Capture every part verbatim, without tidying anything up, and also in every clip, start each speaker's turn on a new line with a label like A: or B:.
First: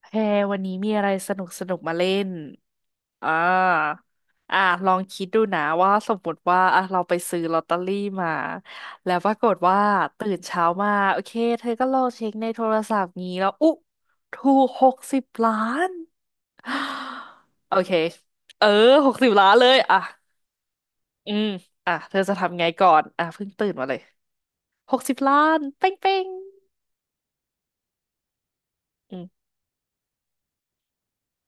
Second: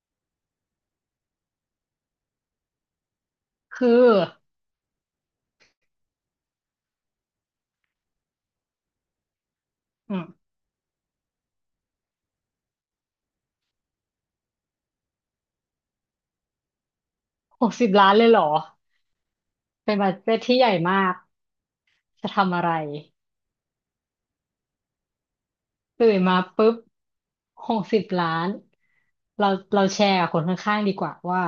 A: แพรวันนี้มีอะไรสนุกสนุกมาเล่น อ่า
B: คือ
A: อ่าลองคิดดูนะว่าสมมติว่าอ่ะเราไปซื้อลอตเตอรี่มาแล้วปรากฏว่า
B: อืม
A: ตื่นเช้ามาโอเคเธอก็ลองเช็คในโทรศัพท์งี้แล้วอุ๊ถูกหกสิบล้าน
B: ห
A: โอ
B: กสิ
A: เค
B: บล้านเลยเหรอ
A: เออหกสิบล้านเลย
B: เป็
A: อ่ะ
B: นบัดเจ็ตที่ใหญ่มาก
A: อืมอ่ะเธอ
B: จะ
A: จะ
B: ทำ
A: ทำ
B: อะ
A: ไง
B: ไร
A: ก่อนอ่ะเพิ่งตื่นมาเลยหกสิบล้านเป้ง
B: ตื่
A: เป้
B: น
A: ง
B: มาปุ๊บหกสิบล้าน
A: อืม
B: เราเราแชร์กับคนข้างๆดีกว่าว่า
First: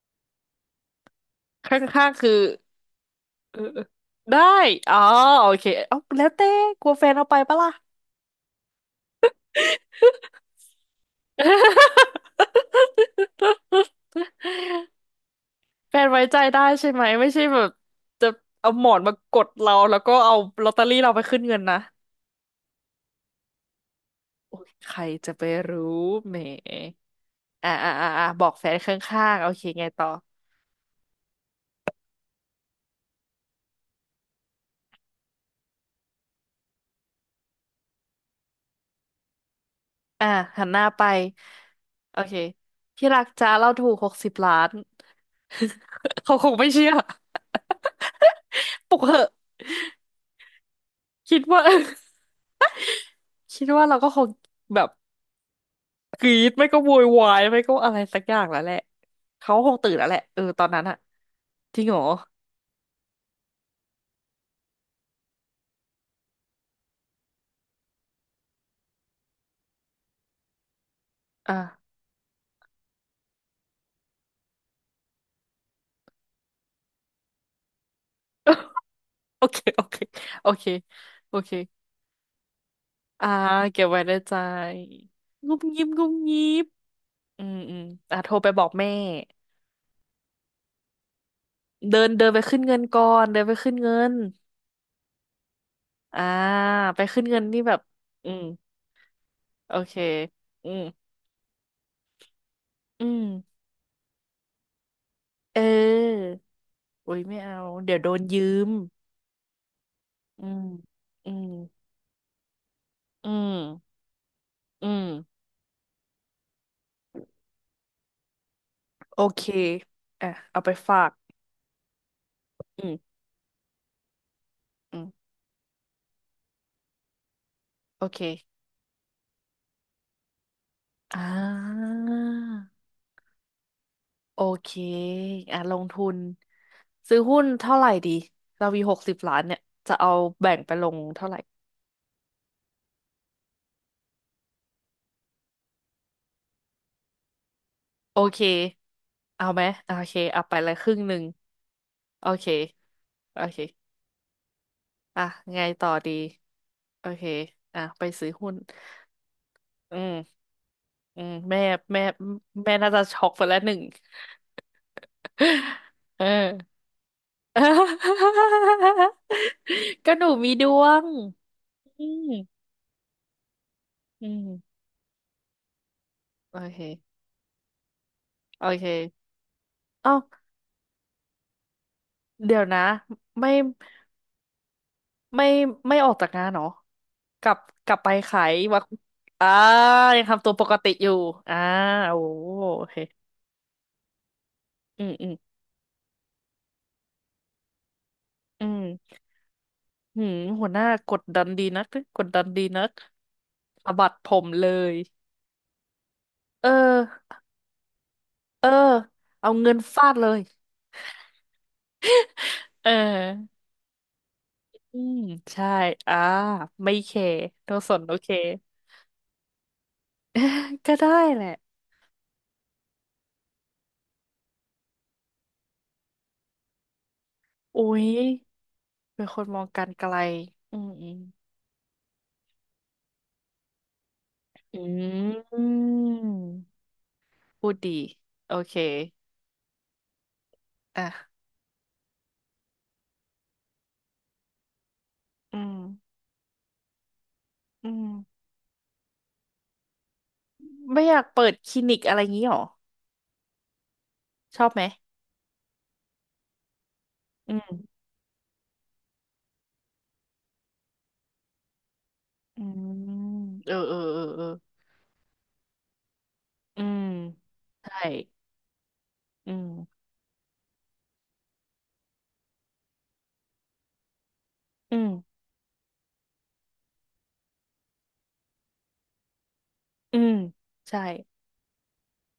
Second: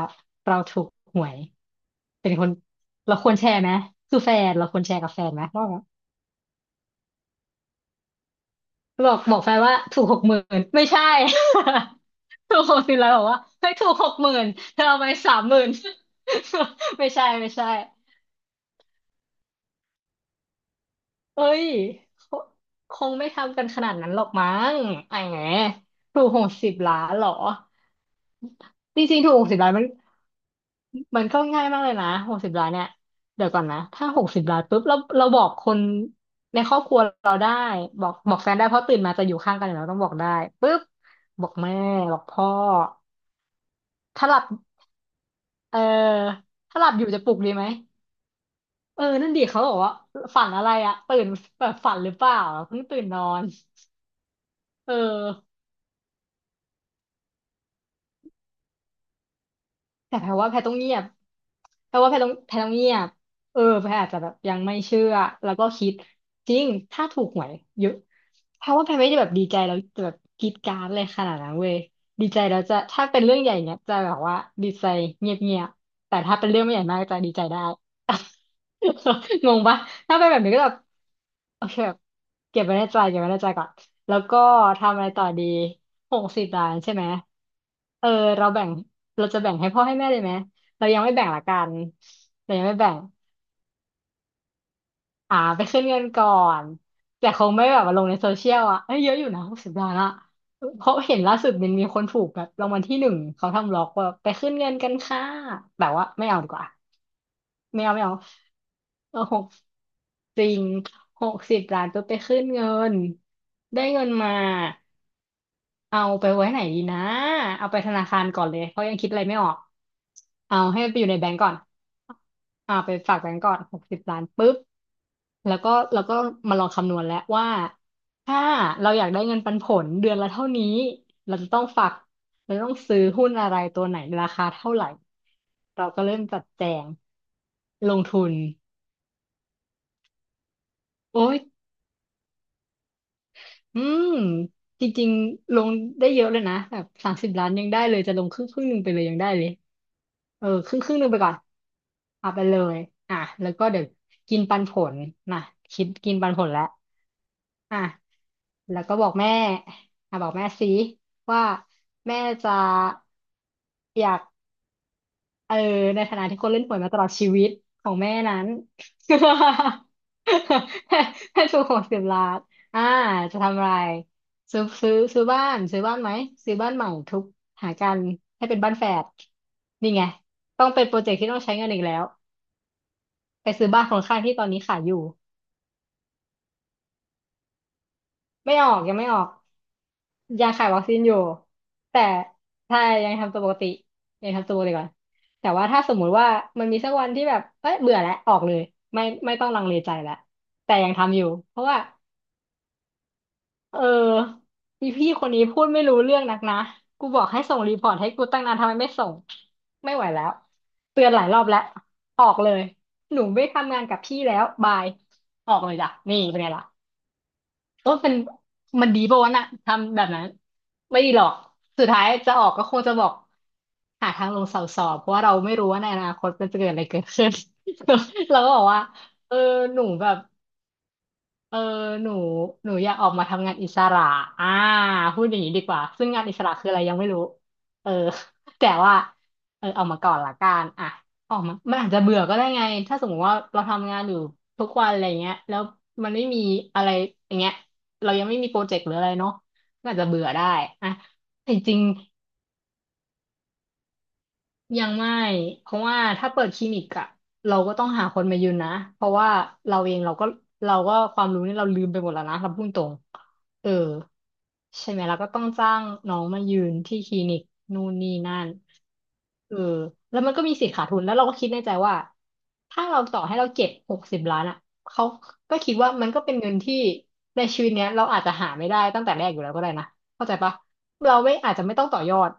B: เราถูกหวย
A: ข้างๆคื
B: เป็
A: อ
B: นคนเราควรแช
A: เอ
B: ร์
A: อ
B: ไหม
A: เออ
B: คือแฟ
A: ได้
B: นเราควรแช
A: อ๋อ
B: ร์กับแฟนไหม
A: โอเค
B: ว่าแบบ
A: เอาแล้วแต่กลัวแฟนเอาไปปะล่ะ
B: บอกบอกแฟนว่าถูกหกหมื่นไม่ใช่ ถูกหกสิบล้านบอกว่าเฮ้ยถูกหก หมื่นเธอเอาไปสามหมื่น
A: แฟนไว้ใจได้ใช่ ไหม
B: ไม่ใช่
A: ไม่ใช่
B: ไม่
A: แบ
B: ใช่
A: บจะเอาหมอนมากดเราแล้วก็เอาลอตเตอรี่เราไปขึ้น
B: เอ้
A: เงิน
B: ย
A: นะ
B: คคงไม่ทำกันขนาดนั้นหรอกมั้
A: โอ้ย
B: ง
A: ใคร
B: ไอ้
A: จะ
B: แหม
A: ไปรู้
B: ถูก
A: แหม
B: หกสิบล้านเหรอ
A: อ่าอ่าอ่าอ่าบอกแฟนข
B: จริงๆ
A: ้า
B: ถูก
A: ง
B: ห
A: ๆโอ
B: กสิบ
A: เค
B: ล้านมั
A: ไง
B: น
A: ต่อ
B: มันก็ง่ายมากเลยนะหกสิบล้านเนี่ยเดี๋ยวก่อนนะถ้าหกสิบล้านปุ๊บเราเราบอกคนในครอบครัวเราได้บอกบอกแฟนได้เพราะตื่นมาจะอยู่ข้างกันอยู่แล้วต้องบอก
A: อ่า
B: ได้
A: หัน
B: ปุ๊
A: ห
B: บ
A: น้าไป
B: บอกแม่บ
A: โอ
B: อก
A: เค
B: พ่อ
A: ที่รักจ้าเราถูกหก
B: ถ้า
A: สิบ
B: หลับ
A: ล้าน
B: เออ
A: เขาคงไม่
B: ถ้าห
A: เชื่
B: ลั
A: อ
B: บอยู่จะปลุกดีไหม
A: ปลุ
B: เอ
A: ก
B: อ
A: เหอะ
B: นั่นดิเขาบอกว่าฝันอะไรอะตื่น
A: คิดว่า
B: แบ บฝันหรือเปล่าเพิ่งตื่นนอน
A: คิดว่าเราก็คงแบบ
B: เออ
A: กรีดไม่ก็โวยวายไม่ก็อะไรสักอย่างแล้วแหละเขาคงตื่นแล้วแห
B: แต่
A: ละ
B: แพร
A: เออ
B: ว่าแพร
A: ตอน
B: ต้อง
A: นั้น
B: เงี
A: อะ
B: ยบ
A: จริง
B: แพ
A: เห
B: ร
A: รอ
B: ว่าแพรต้องแพรต้องเงียบเออแพรอาจจะแบบยังไม่เชื่อ แล้วก็คิดจริงถ้าถูกหวยเยอะแพรว่าแพรไม่ได้แบบดีใจแล้วจะแบบกรี๊ดกร๊าดเลยขนาดนั้
A: อ่ะ
B: นเว้ยดีใจแล้วจะถ้าเป็นเรื่องใหญ่เนี้ยจะแบบว่าดีใจเงียบเงียบแต่ถ้าเป็นเรื่องไม่ใหญ่มากจะดีใจได้
A: โอ
B: ง
A: เค
B: งปะ
A: โอเค
B: ถ้าเป็นแบบ
A: โอ
B: นี้ก็
A: เค
B: แบบ
A: โอเค
B: โอเคแบบเก็บไว้ในใจเก็บ
A: อ่า
B: ไว้ในใจก่อน
A: เก็บไว้ใน
B: แล้ว
A: ใจ
B: ก็ทำอะไรต่อดี
A: งุบงิบงุบ
B: หก
A: งิ
B: สิบ
A: บ
B: ล้านใช่ไหม
A: อืมอืม
B: เออ
A: อ่ะโทร
B: เรา
A: ไปบ
B: แบ่
A: อก
B: ง
A: แม่
B: เราจะแบ่งให้พ่อให้แม่เลยไหมเรายังไม่แบ่งละกัน
A: เดินเดินไป
B: เรา
A: ขึ้น
B: ยังไม่
A: เงิน
B: แบ่ง
A: ก่อนเดินไปขึ้นเงิน
B: อ่าไปขึ้นเงิน
A: อ่า
B: ก่อน
A: ไปขึ้น
B: แต่
A: เงิ
B: ค
A: น
B: ง
A: นี่
B: ไม่
A: แบ
B: แบ
A: บ
B: บมาลงในโซ
A: อืม
B: เชียลอ่ะเอ้ยเยอะอยู่นะหกสิ
A: โอ
B: บล้า
A: เค
B: นอะ
A: อื
B: เพ
A: ม
B: ราะเห็นล่าสุดมันมีคนถูกแบบรางวัลที่
A: อื
B: หนึ่ง
A: ม
B: เขาทำล็อกว่าไปขึ้นเงินกันค่ะ
A: เ
B: แบบว่า
A: ออ
B: ไม่เอาดีกว่า
A: โอ้ยไม่เอา
B: ไม่เอา
A: เดี๋ยว
B: ไม่
A: โด
B: เอา
A: นยืม
B: เออหกจ
A: อื
B: ริ
A: ม
B: งห
A: อื
B: ก
A: ม
B: สิบล้านตัวไปขึ้นเงิน
A: อืม
B: ได้เงินมา
A: อืม
B: เอาไปไว้ไหนดีนะ เอาไปธนาคารก่อนเลยเพราะยังคิดอะ
A: โอ
B: ไรไม่
A: เค
B: ออก
A: อ่ะ
B: เอา
A: เอาไป
B: ให้มัน
A: ฝา
B: ไปอยู่
A: ก
B: ในแบงก์ก่อนอ่า
A: อื
B: ไป
A: ม
B: ฝากแบงก์ก่อนหกสิบล้านปุ๊บ
A: อืม
B: แล้วก็แล้วก็มาลองคำนวณแล้วว่า
A: โอเค
B: ถ้าเราอยากได้เงินปันผลเดือนละเท่านี้
A: อ่
B: เราจะต้องฝา
A: า
B: กเราต้องซื้อหุ้นอะไรตัวไหนรา
A: โอ
B: คา
A: เค
B: เท่าไหร่
A: อ่ะลง
B: เราก็
A: ทุ
B: เริ่
A: น
B: มจัดแจง
A: ซื้อหุ้นเท่าไหร่
B: ลง
A: ดี
B: ทุน
A: เรามีหกสิบล้านเนี่ยจะเอาแบ่งไปลง
B: โอ้
A: เท่าไห
B: ย
A: ร่
B: อืมจริงๆลงได้เยอะเลยนะแบบสามสิบล้านยังได้เลยจะ
A: โอ
B: ลงค
A: เค
B: รึ่งครึ่งหนึ่งไปเลยยังได้เล
A: เอา
B: ย
A: ไหมโอเคเอา
B: เออ
A: ไปเล
B: ค
A: ย
B: รึ่ง
A: ค
B: ค
A: รึ่
B: รึ่ง
A: ง
B: หนึ่
A: ห
B: งไป
A: นึ่ง
B: ก่อน
A: โอ
B: เอาไป
A: เค
B: เลยอ่ะ
A: โอ
B: แล้ว
A: เค
B: ก็เดี๋ยวกินปันผล
A: อ่ะ
B: นะ
A: ไง
B: คิ
A: ต่
B: ด
A: อดี
B: กินปันผลแล้ว
A: โอเค
B: อ่ะ
A: อ่ะไปซื้อหุ้น
B: แล้วก็บอกแม่
A: อื
B: อ่ะบอก
A: ม
B: แม่สิ
A: อืม
B: ว่า
A: แม่แม่
B: แม่จะ
A: แม่น่าจะช็อกไปแล้วหนึ่ง
B: อยาก เออในฐา
A: เออ
B: นะที่คนเล่นหวยมาตลอดชีวิตของแม่นั้น
A: ก็หนูมีดวง
B: ให้ถูกหกสิ
A: อื
B: บล้า
A: ม
B: นอ่าจะทำอะไร
A: อื
B: ซื้อ
A: ม
B: ซื้อซื้อบ้านซื้อบ้านไหมซื้อ
A: โอ
B: บ้าน
A: เค
B: ใหม่ทุกหากันให้เป็น
A: โอ
B: บ้านแฝด
A: เค
B: นี่ไง
A: เอ้า
B: ต้องเป็นโปรเจกต์ที่ต้องใช้เงินอีกแล้ว
A: เดี๋ยวนะ
B: ไป
A: ไม่
B: ซื้อบ้านของข้างที่ตอนนี้ขายอยู่
A: ไม่ไม่ออกจากงานเหรอกลับกลับไปขาย
B: ไม่ออ
A: วั
B: ก
A: ก
B: ยังไม่ออก
A: อ่า ยังทำ
B: ยั
A: ตั
B: ง
A: วป
B: ขาย
A: ก
B: วัค
A: ติ
B: ซีน
A: อ
B: อ
A: ยู่
B: ยู่
A: อ่า
B: แต่
A: โอ้
B: ถ้า
A: โอเค
B: ยังทำตัวปกติยังทำตัวปกติก่อน
A: อืมอืม
B: แต่ว่าถ้าสมมุติว่ามันมีสักวันที่แบบเอ้ยเบื่อแล้วออกเลย
A: อื
B: ไม่
A: ม
B: ไม่ต้องลังเลใจแล้ว
A: หืมหัว
B: แต่
A: หน้า
B: ยัง
A: ก
B: ทำอ
A: ด
B: ยู่
A: ดัน
B: เพ
A: ดี
B: ราะว่า
A: นักกดดันดีนัก
B: เ
A: สะบัดผ
B: ออ
A: มเล
B: มี
A: ย
B: พี่คนนี้พูดไม่รู้เรื่องนักนะ
A: เอ
B: กูบอก
A: อ
B: ให้ส่งรีพอร์ตให้กูตั้งนาน
A: เอ
B: ทำ
A: อ
B: ไมไม่ส่ง
A: เอาเงิน
B: ไม่ไหว
A: ฟาด
B: แล้
A: เล
B: ว
A: ย
B: เตือนหลายรอบแล้วออกเลย
A: เอ
B: หนูไม่
A: อ
B: ทำงานกับพี่แล้วบาย
A: อืม
B: ออก
A: ใช่
B: เลยจ้ะ
A: อ่า
B: นี่เป็นไงล่ะ
A: ไม่เคโนส
B: ก็
A: น
B: เป็
A: โอ
B: น
A: เค
B: มันดีป่าวะน่ะทำแบบนั้น
A: ก็
B: ไม่
A: ได้
B: ดีหรอก
A: แหละ
B: สุดท้ายจะออกก็คงจะบอกหาทางลงเสาสอบเพราะว่าเราไม่รู้ว่าในอนาคตมันจะเกิดอะไรเกิดขึ้น
A: อุ๊ย
B: เราก็บอกว่า
A: เป็น
B: เอ
A: ค
B: อ
A: นมอง
B: ห
A: กา
B: นู
A: รไก
B: แบ
A: ล
B: บ
A: อืมอื
B: เออหนูหนูอยากออกมาทำงานอิสระอ่า
A: ม
B: พูดอย่างนี้
A: อื
B: ดีกว่าซึ่งงานอิส
A: ม
B: ระคืออะไรยังไม่รู้
A: พูด
B: เออ
A: ดีโอ
B: แต่
A: เค
B: ว่าเออออกมาก่อนละกันอ่ะ
A: อ่ะ
B: ออกมามันอาจจะเบื่อก็ได้ไงถ้าสมมติว่าเราทำงานอยู่ทุกวันอะไรเงี้ยแล้
A: อื
B: ว
A: ม
B: มันไม่มีอะไรอย่างเงี้ย
A: อืม
B: เรายังไม่มีโปรเจกต์หรืออะไรเนาะก็อาจจะเบื่อได้อ่ะ
A: ไม่อยากเปิ
B: แต่
A: ดค
B: จริ
A: ลิ
B: ง
A: นิกอะไรงี้หรอชอบไหม
B: ยังไม่เพราะว่าถ้าเปิดคลินิกอะ
A: อื
B: เรา
A: ม
B: ก็ต้องหาคนมายืนนะเพราะว่าเราเองเราก็เราก็ความรู้นี่เราลืมไปหมดแล้วนะเรา
A: อื
B: พูดตรง
A: ม
B: เอ
A: เอ
B: อ
A: อเออเออเออ
B: ใช่ไหมเราก็ต้องจ้างน้องมายืน
A: อื
B: ที่
A: ม
B: คลินิกนู่น
A: ใช่
B: นี่นั่น
A: อื
B: เออ
A: ม
B: แล้วมันก็มีสิทธิ์ขาดทุนแล้วเราก็คิดในใจว่าถ้าเราต่อให้เราเก็บหกสิบล้านอะ
A: อื
B: เขา
A: ม
B: ก็คิดว่ามันก็เป็นเงินที่ในชีวิตเนี้ยเราอาจจะหาไม่ได้ตั้งแต่แรกอยู่แล้วก็ได้นะ
A: อื
B: เข้า
A: ม
B: ใจปะ
A: ใช่
B: เราไม่อาจจะไม่ต้องต่อยอด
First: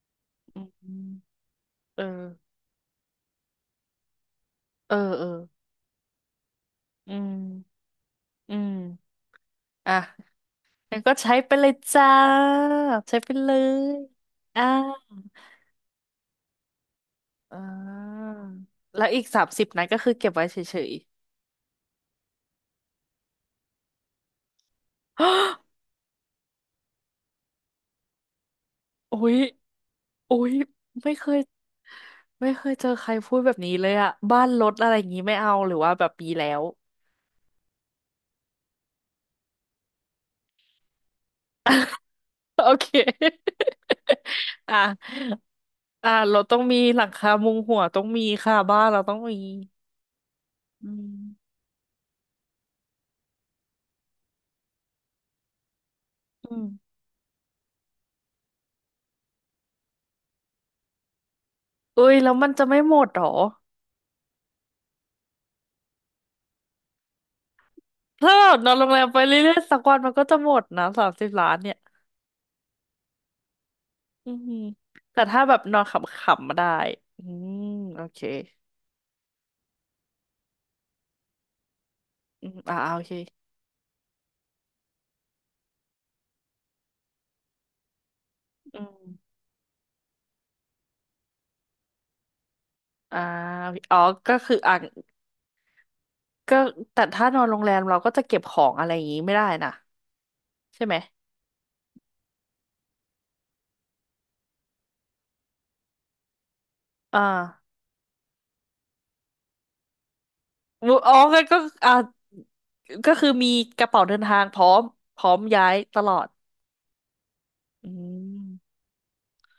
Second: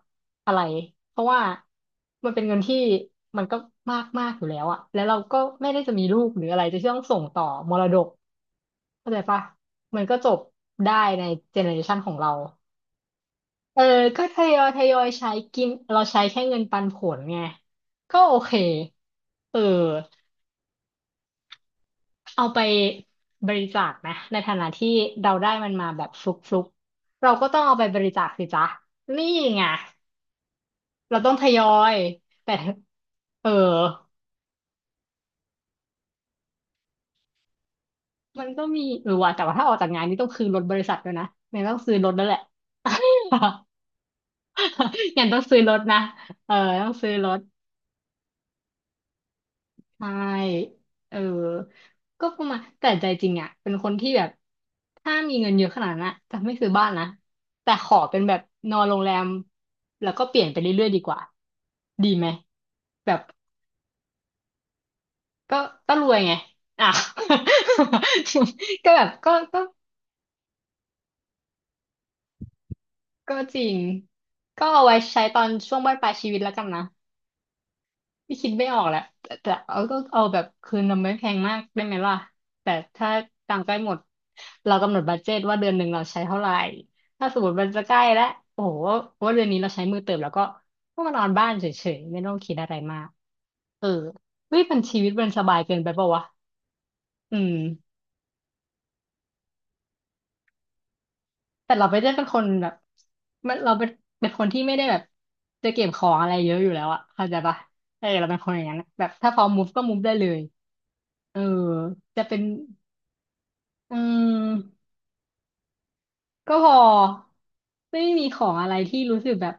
B: อะ
A: อื
B: ไร
A: ม
B: เพราะว่า
A: เออ
B: มันเป็นเงินที่มันก็มากมากอยู่แล้วอะ
A: เออ
B: แล้วเรา
A: เออ
B: ก็ไม่ได้จะมีลูกหรืออะไรจะต้อง
A: อื
B: ส่งต่อม
A: ม
B: รดก
A: อืม
B: เข้าใจปะ
A: อ่ะ
B: มันก็จบได้
A: แล้วก็
B: ใน
A: ใช้ไป
B: เจ
A: เล
B: เนอ
A: ย
B: เรชัน
A: จ้า
B: ของเรา
A: ใช้ไปเล
B: เออ
A: ย
B: ก็ทย
A: อ่า
B: อยทยอยใช้กินเราใช้แค่เงินปันผลไง
A: อ่
B: ก็
A: า
B: โอเค
A: แล้วอีกสาม
B: เออ
A: สิบนั้นก็คือเก็บไว้เฉย
B: เอาไปบริจาคนะในฐานะที่
A: ๆ
B: เราได้มันมา แบบฟลุกๆเราก็ต้องเอาไปบริจาคสิจ๊ะ
A: โอ้
B: นี่
A: ย
B: ไง
A: โอ้ยไม่
B: เรา
A: เค
B: ต้อง
A: ย
B: ทยอย
A: ไม่
B: แต่
A: เคยเจอใครพูด
B: เออ
A: แบบนี้เลยอะบ้านรถอะไรอย่างงี้ไม่เอาหรือว่าแบบมีแล้ว
B: มันก็มีเออว่ะแต่ว่าถ้าออกจากงานนี่ต้องคืนรถบริษัทด้วยนะเนี่ยต้องซื้อรถแล้วแหละ
A: โอเค อ่ะ
B: ยันต้องซื้อรถนะ
A: อ่ะรถ
B: เอ
A: ต้
B: อ
A: องมี
B: ต้อง
A: หลัง
B: ซื้อร
A: คา
B: ถ
A: มุงหัวต้องมีค่ะบ้านเราต้องมี
B: ใช่
A: อื
B: เอ
A: ม
B: อก็ประมาณแต่ใจจริงอ่ะเป็นคนที่แบบถ้ามีเงินเยอะขนาดนั้นอะจะไม่
A: อืม
B: ซื้อบ้านนะแต่ขอเป็นแบบนอนโรงแรมแล้วก็เปลี่ยนไปเรื่อยๆดีกว่าดี
A: อุ้ย
B: ไหม
A: แล้วมันจะไม่หมด
B: แบ
A: ห
B: บ
A: รอ
B: ก็ก็รวยไงอ่ะ
A: ถ้า เรานอนโร
B: ก็
A: งแร
B: แบ
A: ม
B: บ
A: ไป
B: ก็
A: เรื่อย
B: ก็
A: ๆสักวันมันก็จะหมดนะสามสิบล้านเนี่ย
B: ก็จริง
A: อือหือ
B: ก็เอาไว้
A: แต่
B: ใช้ต
A: ถ้า
B: อน
A: แบบ
B: ช่
A: น
B: ว
A: อ
B: ง
A: นข
B: บั้นปลายชีวิต
A: ำๆ
B: แล้ว
A: มา
B: กั
A: ได้
B: นนะ
A: อืมโอเค
B: ไม่คิดไม่ออกแหละแต่แต่เอาก็เอาแบบคืนเราไม่แพงมากได้ไหมล่ะ
A: อืม
B: แต่
A: อ่าโอ
B: ถ้า
A: เค
B: ตังค์ใกล้หมดเรากำหนดบัดเจตว่าเดือนหนึ่งเราใช้เท่าไหร่ถ้าสมมติมันจะใกล้แล้วโอ้โห
A: อืม
B: ว่าเดือนนี้เราใช้มือเติมแล้วก็ก็มานอนบ้านเฉยๆไม่ต้องคิดอะไรมาก
A: อ่า
B: เออ
A: อ๋อก็คือ
B: เฮ้ย
A: อ่ะ
B: มันชีวิตมันสบายเกินไปปะวะ
A: ก็แต่ถ้า
B: อื
A: นอน
B: ม
A: โรงแรมเราก็จะเก็บของอะไรอย่างงี้ไม่ได้นะใช่ไหม
B: แต่เราไปเล่นเป็นคนแบบมันเราเป็นเป็นคนที่ไม่ได้แบบจะเก็บของอะไรเยอะอยู่แล้วอะ
A: อ่า
B: เข้าใจปะเออเราเป็นคนอย่างนั้นอะแบบถ้าพร้อมุูฟก็มูฟได้เลย
A: มุอ๋อ
B: เอ
A: ก็
B: อ
A: ก็อ่า
B: จะเป็น
A: ก็คือมีกระ
B: อื
A: เป๋าเดินทางพร้อม
B: ม
A: พร้อมย้ายตลอด
B: ก็พอ
A: อื
B: ไม่มีข
A: ม
B: องอะไรที่รู้สึกแบบ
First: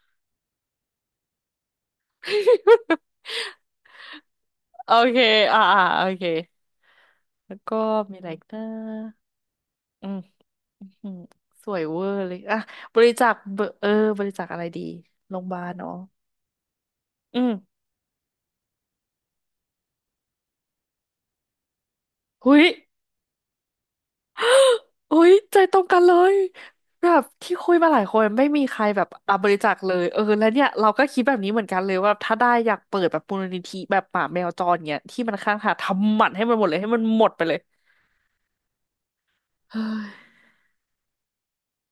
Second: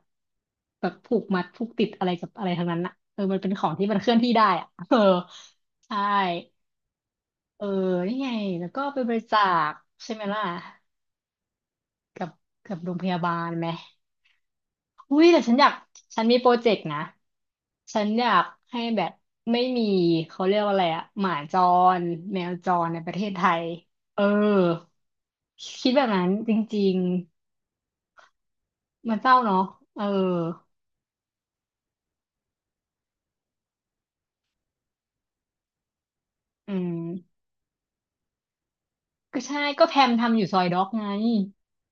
B: แบบผูกมัดผูกติดอะไรกับอะไรทั้งนั้นอะ เออมันเป็นของที่มันเคลื่อนที่ได้อะ
A: โอ
B: เออ
A: เคอ่าอ่า
B: ใช่
A: โอเคแล้ว
B: เออ
A: ก็
B: นี่
A: มีอะไร
B: ไง
A: อีกนะ
B: แล้วก็ไปบริจาค
A: อื
B: ใช่
A: ม
B: ไหมล่ะ
A: อืมสวยเวอร์
B: กับ
A: เลยอ่ะ
B: กับโรง
A: บ
B: พ
A: ริ
B: ยา
A: จา
B: บา
A: ค
B: ล
A: เบอ
B: ไหม
A: ร์เออบริจาคอะไรดี
B: อุ้ย
A: โร
B: แต่
A: งพยา
B: ฉัน
A: บา
B: อยา
A: ล
B: ก
A: เนาะ
B: ฉันมีโปรเจกต์นะ
A: อืม
B: ฉันอยากให้แบบไม่มีเขาเรียกว่าอะไรอะหมาจรแมว
A: หุย
B: จรในประเทศไทยเออ
A: หุยใจตรง
B: คิด
A: กั
B: แบ
A: น
B: บ
A: เล
B: นั้น
A: ย
B: จริง
A: แบบที่คุยมาหลายคนไม่มีใครแบบ
B: ๆมันเศ
A: อ่ะ
B: ร้า
A: บริ
B: เนาะ
A: จาคเล
B: เอ
A: ย
B: อ
A: เออแล้วเนี่ยเราก็คิดแบบนี้เหมือนกันเลยว่าถ้าได้อยากเปิดแบบมูลนิธิแบบหมาแมวจรเงี้ยที่มันข้างทางทำหมันให้มันหมด
B: อื
A: เลยให้
B: ม
A: มันหมดไปเลย
B: ก็ใช่ก็
A: เฮ้
B: แพ
A: ย
B: มทำอยู่ซอยด็อกไง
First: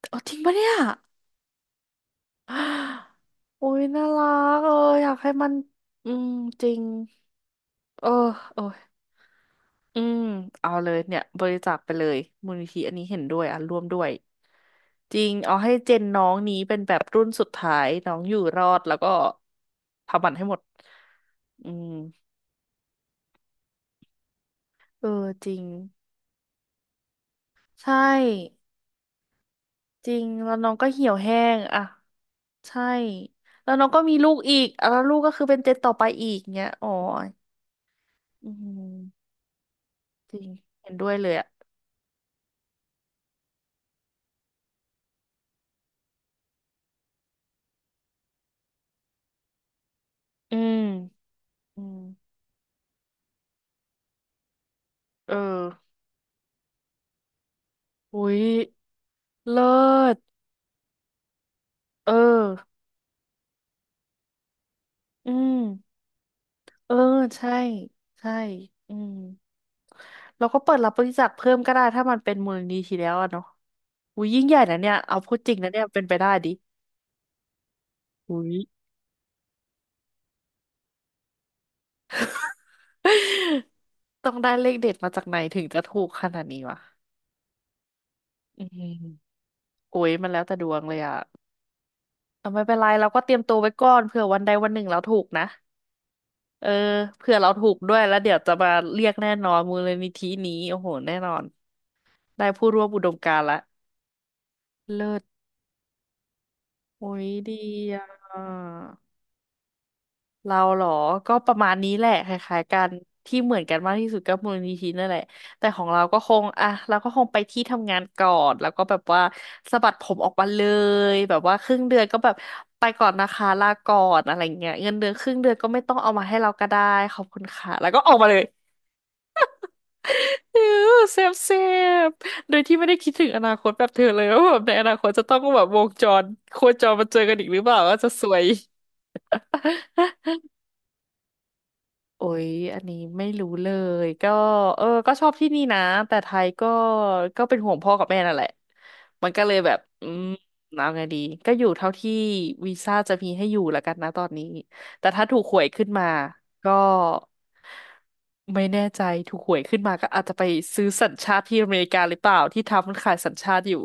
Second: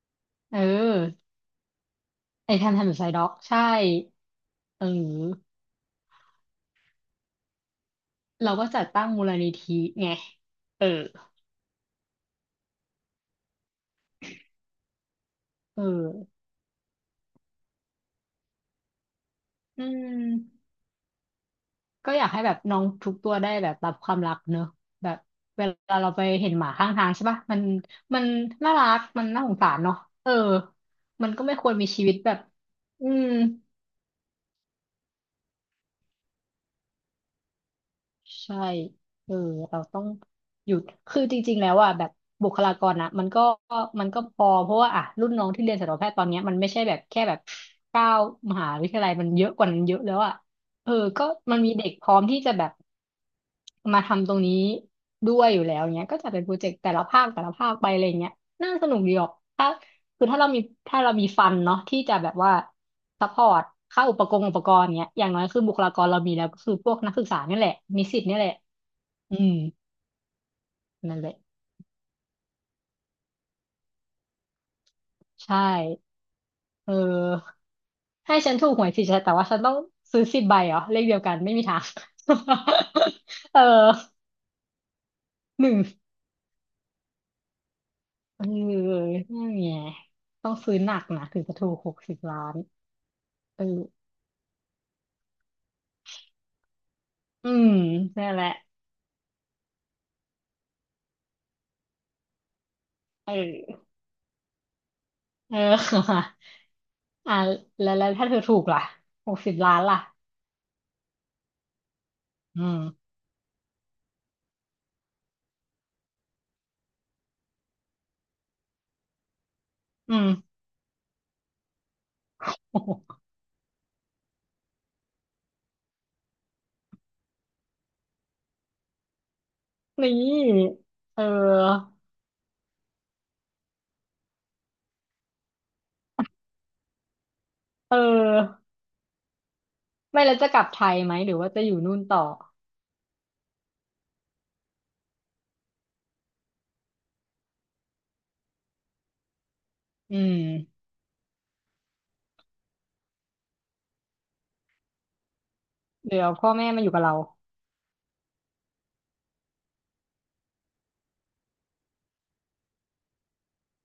A: เอาจริงปะ
B: เอ
A: เนี่ย
B: อไอแพมทำอยู่ซอยด็อกใช่
A: โอ้ ยน่ารักเออ
B: เอ
A: อยากให้มัน
B: อ
A: อืมจริงเออ
B: เรา
A: เออ
B: ก็จัดตั้งมูลนิธิ
A: อื
B: ไง
A: มเอา
B: เออ
A: เลยเนี่ยบริจาคไปเลยมูลนิธิอันนี้เห็นด้วยอ่ะร่วมด้วยจริงเอาให้
B: เออ
A: เจนน้องนี้เป็นแบบรุ่นสุดท้ายน้องอยู่รอดแล้วก็
B: อืม
A: พาบันให้หมดอืม
B: ก็อยากให้แบบน้องทุกตัวได้แบบรับความรักเนอะ
A: เอ
B: แบ
A: อ
B: บ
A: จริ
B: เว
A: ง
B: ลาเราไปเห็นหมาข้างทางใช่ปะมัน
A: ใช่
B: มันน่ารักมันน่าสงสารเนาะ
A: จริง
B: เออ
A: แล้วน้องก็เหี่ยว
B: มัน
A: แห้
B: ก็ไม่
A: ง
B: ควร
A: อ่ะ
B: มีชีวิตแบบ
A: ใช่
B: อืม
A: แล้วน้องก็มีลูกอีกอ่ะแล้วลูกก็คือเป็นเจนต่อไปอีกเงี้ยอ๋ออื
B: ใช่
A: ม
B: เออเราต้อง
A: จริง
B: หยุด
A: เห็นด้วย
B: คือ
A: เลย
B: จ
A: อ่ะ
B: ริงๆ แล้วอ่ะแบบบุคลากรนะมันก็มันก็พอเพราะว่าอ่ะรุ่นน้องที่เรียนสัตวแพทย์ตอนเนี้ยมันไม่ใช่แบบแค่แบบเก้ามหาวิทยาลัยมันเยอะกว่านั้นเยอะแล้วอ่ะ
A: อืม
B: เออก็มันมี
A: อื
B: เด็ก
A: ม
B: พร้อมที่จะแบบมาทำตรงนี้
A: เอ
B: ด้
A: อ
B: วยอยู่แล้วเนี้ยก็จะเป็นโปรเจกต์แต่ละภาคแต่ละภาคไปอะไร
A: อุ้
B: เงี้ย
A: ย
B: น่าสนุกดีออก
A: เลิ
B: ถ้าคือ
A: ศ
B: ถ้าเรามีถ้าเรามีฟันเนาะที่
A: เอ
B: จะแบบ
A: อ
B: ว่า ซัพพอร์ตค่าอุปกรณ์อุปกรณ์เนี้ยอย่า
A: อื
B: งน้อยคือบุคลา
A: ม
B: กรเรามีแล้วก็คือพ
A: เอ
B: ว
A: อ
B: กนักศึกษา
A: ใช่
B: นี่แหละนิสิต
A: ใช่
B: นี่แหละ
A: อืม
B: อืม
A: เราก็เปิดรับบริ
B: นั่น
A: จา
B: แห
A: ค
B: ละ
A: เพิ่มก็ได้ถ้ามันเป็นมูลนิธิแล้วอะเนาะอุ้ยยิ่งใหญ่นะเนี่ยเอาพูดจริ
B: ใช่
A: งนะเนี่ยเป็นไปได้ดิ
B: เออให้
A: อุ้
B: ฉั
A: ย
B: นถูกหวยสิฉันแต่ว่าฉันต้องซื้อสิบใบเหรอเลขเดียวกันไม่มีทาง เออ
A: ต้องได้เลขเด็ดมาจากไหนถึ
B: ห
A: ง
B: นึ่ง
A: จะถูกขนาดนี้วะ
B: เออ
A: อืม
B: นั่นไง
A: โอ้ยมันแล้ว
B: ต้อ
A: แต่
B: ง
A: ด
B: ซื้
A: ว
B: อ
A: ง
B: ห
A: เล
B: นั
A: ย
B: ก
A: อะ
B: นะถึงจะถูกหกสิบล้า
A: เอา
B: น
A: ไม่เป็นไรเราก็เตรียมตัว
B: เอ
A: ไว้ก่อน
B: อ
A: เผื่อวันใดวันหนึ่งเราถูกนะเออเผื่อเรา
B: อื
A: ถู
B: ม
A: กด้วยแล้ว
B: นั่
A: เดี๋
B: น
A: ย
B: แห
A: ว
B: ละ
A: จะมาเรียกแน่นอนมูลนิธินี้โอ้โหแน่นอนได้ผู้ร่วมอุดม
B: เอ
A: กา
B: อ
A: รณ์ละเลิศ
B: เออ
A: โอ้ย
B: อ่า
A: ดี
B: แล้ว
A: อ่ะ
B: แล้วถ้าเธอถูกล่ะหกสิบล้านล่ะ
A: เราเหรอก็ประมาณนี้แหละคล้า
B: อื
A: ยๆกัน
B: ม
A: ที่เหมือนกันมากที่สุดก็มูลนิธินั่นแหละ แต่ของเราก็คงอ่ะเราก็คงไปที่ทำงานก่อนแล้วก็แบบว่าสะบัดผ
B: อื
A: มอ
B: ม
A: อกมาเลยแบบว่าครึ่งเดือนก็แบบไปก่อน นะคะลาก่อนอะไรเงี้ยเงินเดือนครึ่งเดือนก็ไม่ต้องเอามาให้เราก็ได้ขอบคุณค่ะแล้วก็ออกมาเลย
B: นี
A: เออ
B: ่
A: เซ
B: เอ
A: ฟเซ
B: อ
A: ฟโดยที่ไม่ได้คิดถึงอนาคตแบบเธอเลยว่าแบบในอนาคตจะต้องแบบวงจรโคจรมาเจอกันอีกหรือเปล่า
B: เ
A: ว่าจะซวย
B: ออ ไม่แล้วจะกลับไทยไหมหรือว่าจะอยู่นู่นต่อ
A: โอ้ย อันนี้ไม่รู้เลย ก็เออก็ชอบที่นี่นะ แต่ไทยก็ก็เป็นห่วงพ่อกับแม่นั่นแหละมันก็เลยแบบอื
B: อื
A: มเอา
B: ม
A: ไงดีก็อยู่เท่าที่วีซ่าจะมีให้อยู่แล้วกันนะตอนนี้ แต่ถ้าถูกหวยขึ้นมา
B: เดี๋ยวพ่อแม่
A: ก็
B: มาอยู่กับเรา
A: ไม่แน่ใจถูกหวยขึ้นมาก็อาจจะไปซื้อสัญชาติที่อเมริกาหรือเปล่าที่ทำมันขายสัญชาติอยู่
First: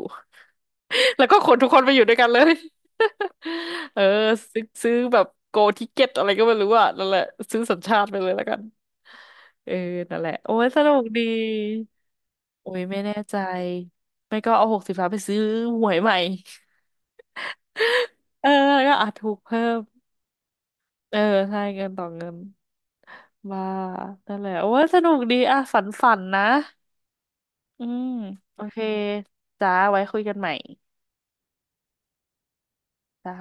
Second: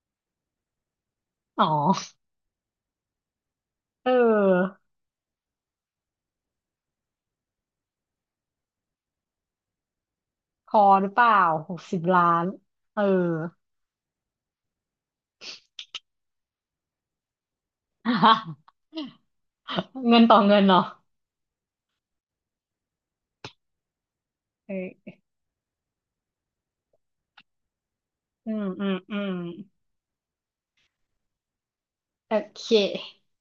A: แล้วก็ขน
B: อ๋
A: ทุกคนไปอยู่
B: อ
A: ด้วยกันเลย เออ
B: เ
A: ซื้อ
B: ออ
A: ซื้อแบบโกทิเก็ตอะไรก็ไม่รู้อ่ะนั่นแหละซื้อสัญชาติไปเลยแล้วกัน เออนั่นแหละโอ้ย
B: พ
A: ส
B: อ
A: นุก
B: หรือเป
A: ดี
B: ล่าหกสิบล้าน
A: โอ้ยไม่
B: เอ
A: แน่
B: อ
A: ใจ ไม่ก็เอาหกสิบล้านไปซื้อหวยใหม่ เออแล้วก็อาจถูกเพิ่ม
B: เงินต่อเงินเนาะ
A: เออใช่เงินต่อเงินว่านั่นแหละโอ้ยสนุ
B: เออ
A: กดีอ่ะฝันฝันนะ อืม
B: อื
A: โอ
B: ม
A: เค
B: อืม อืม
A: จ้าไว้คุยกันใหม่
B: โอเค
A: จ้า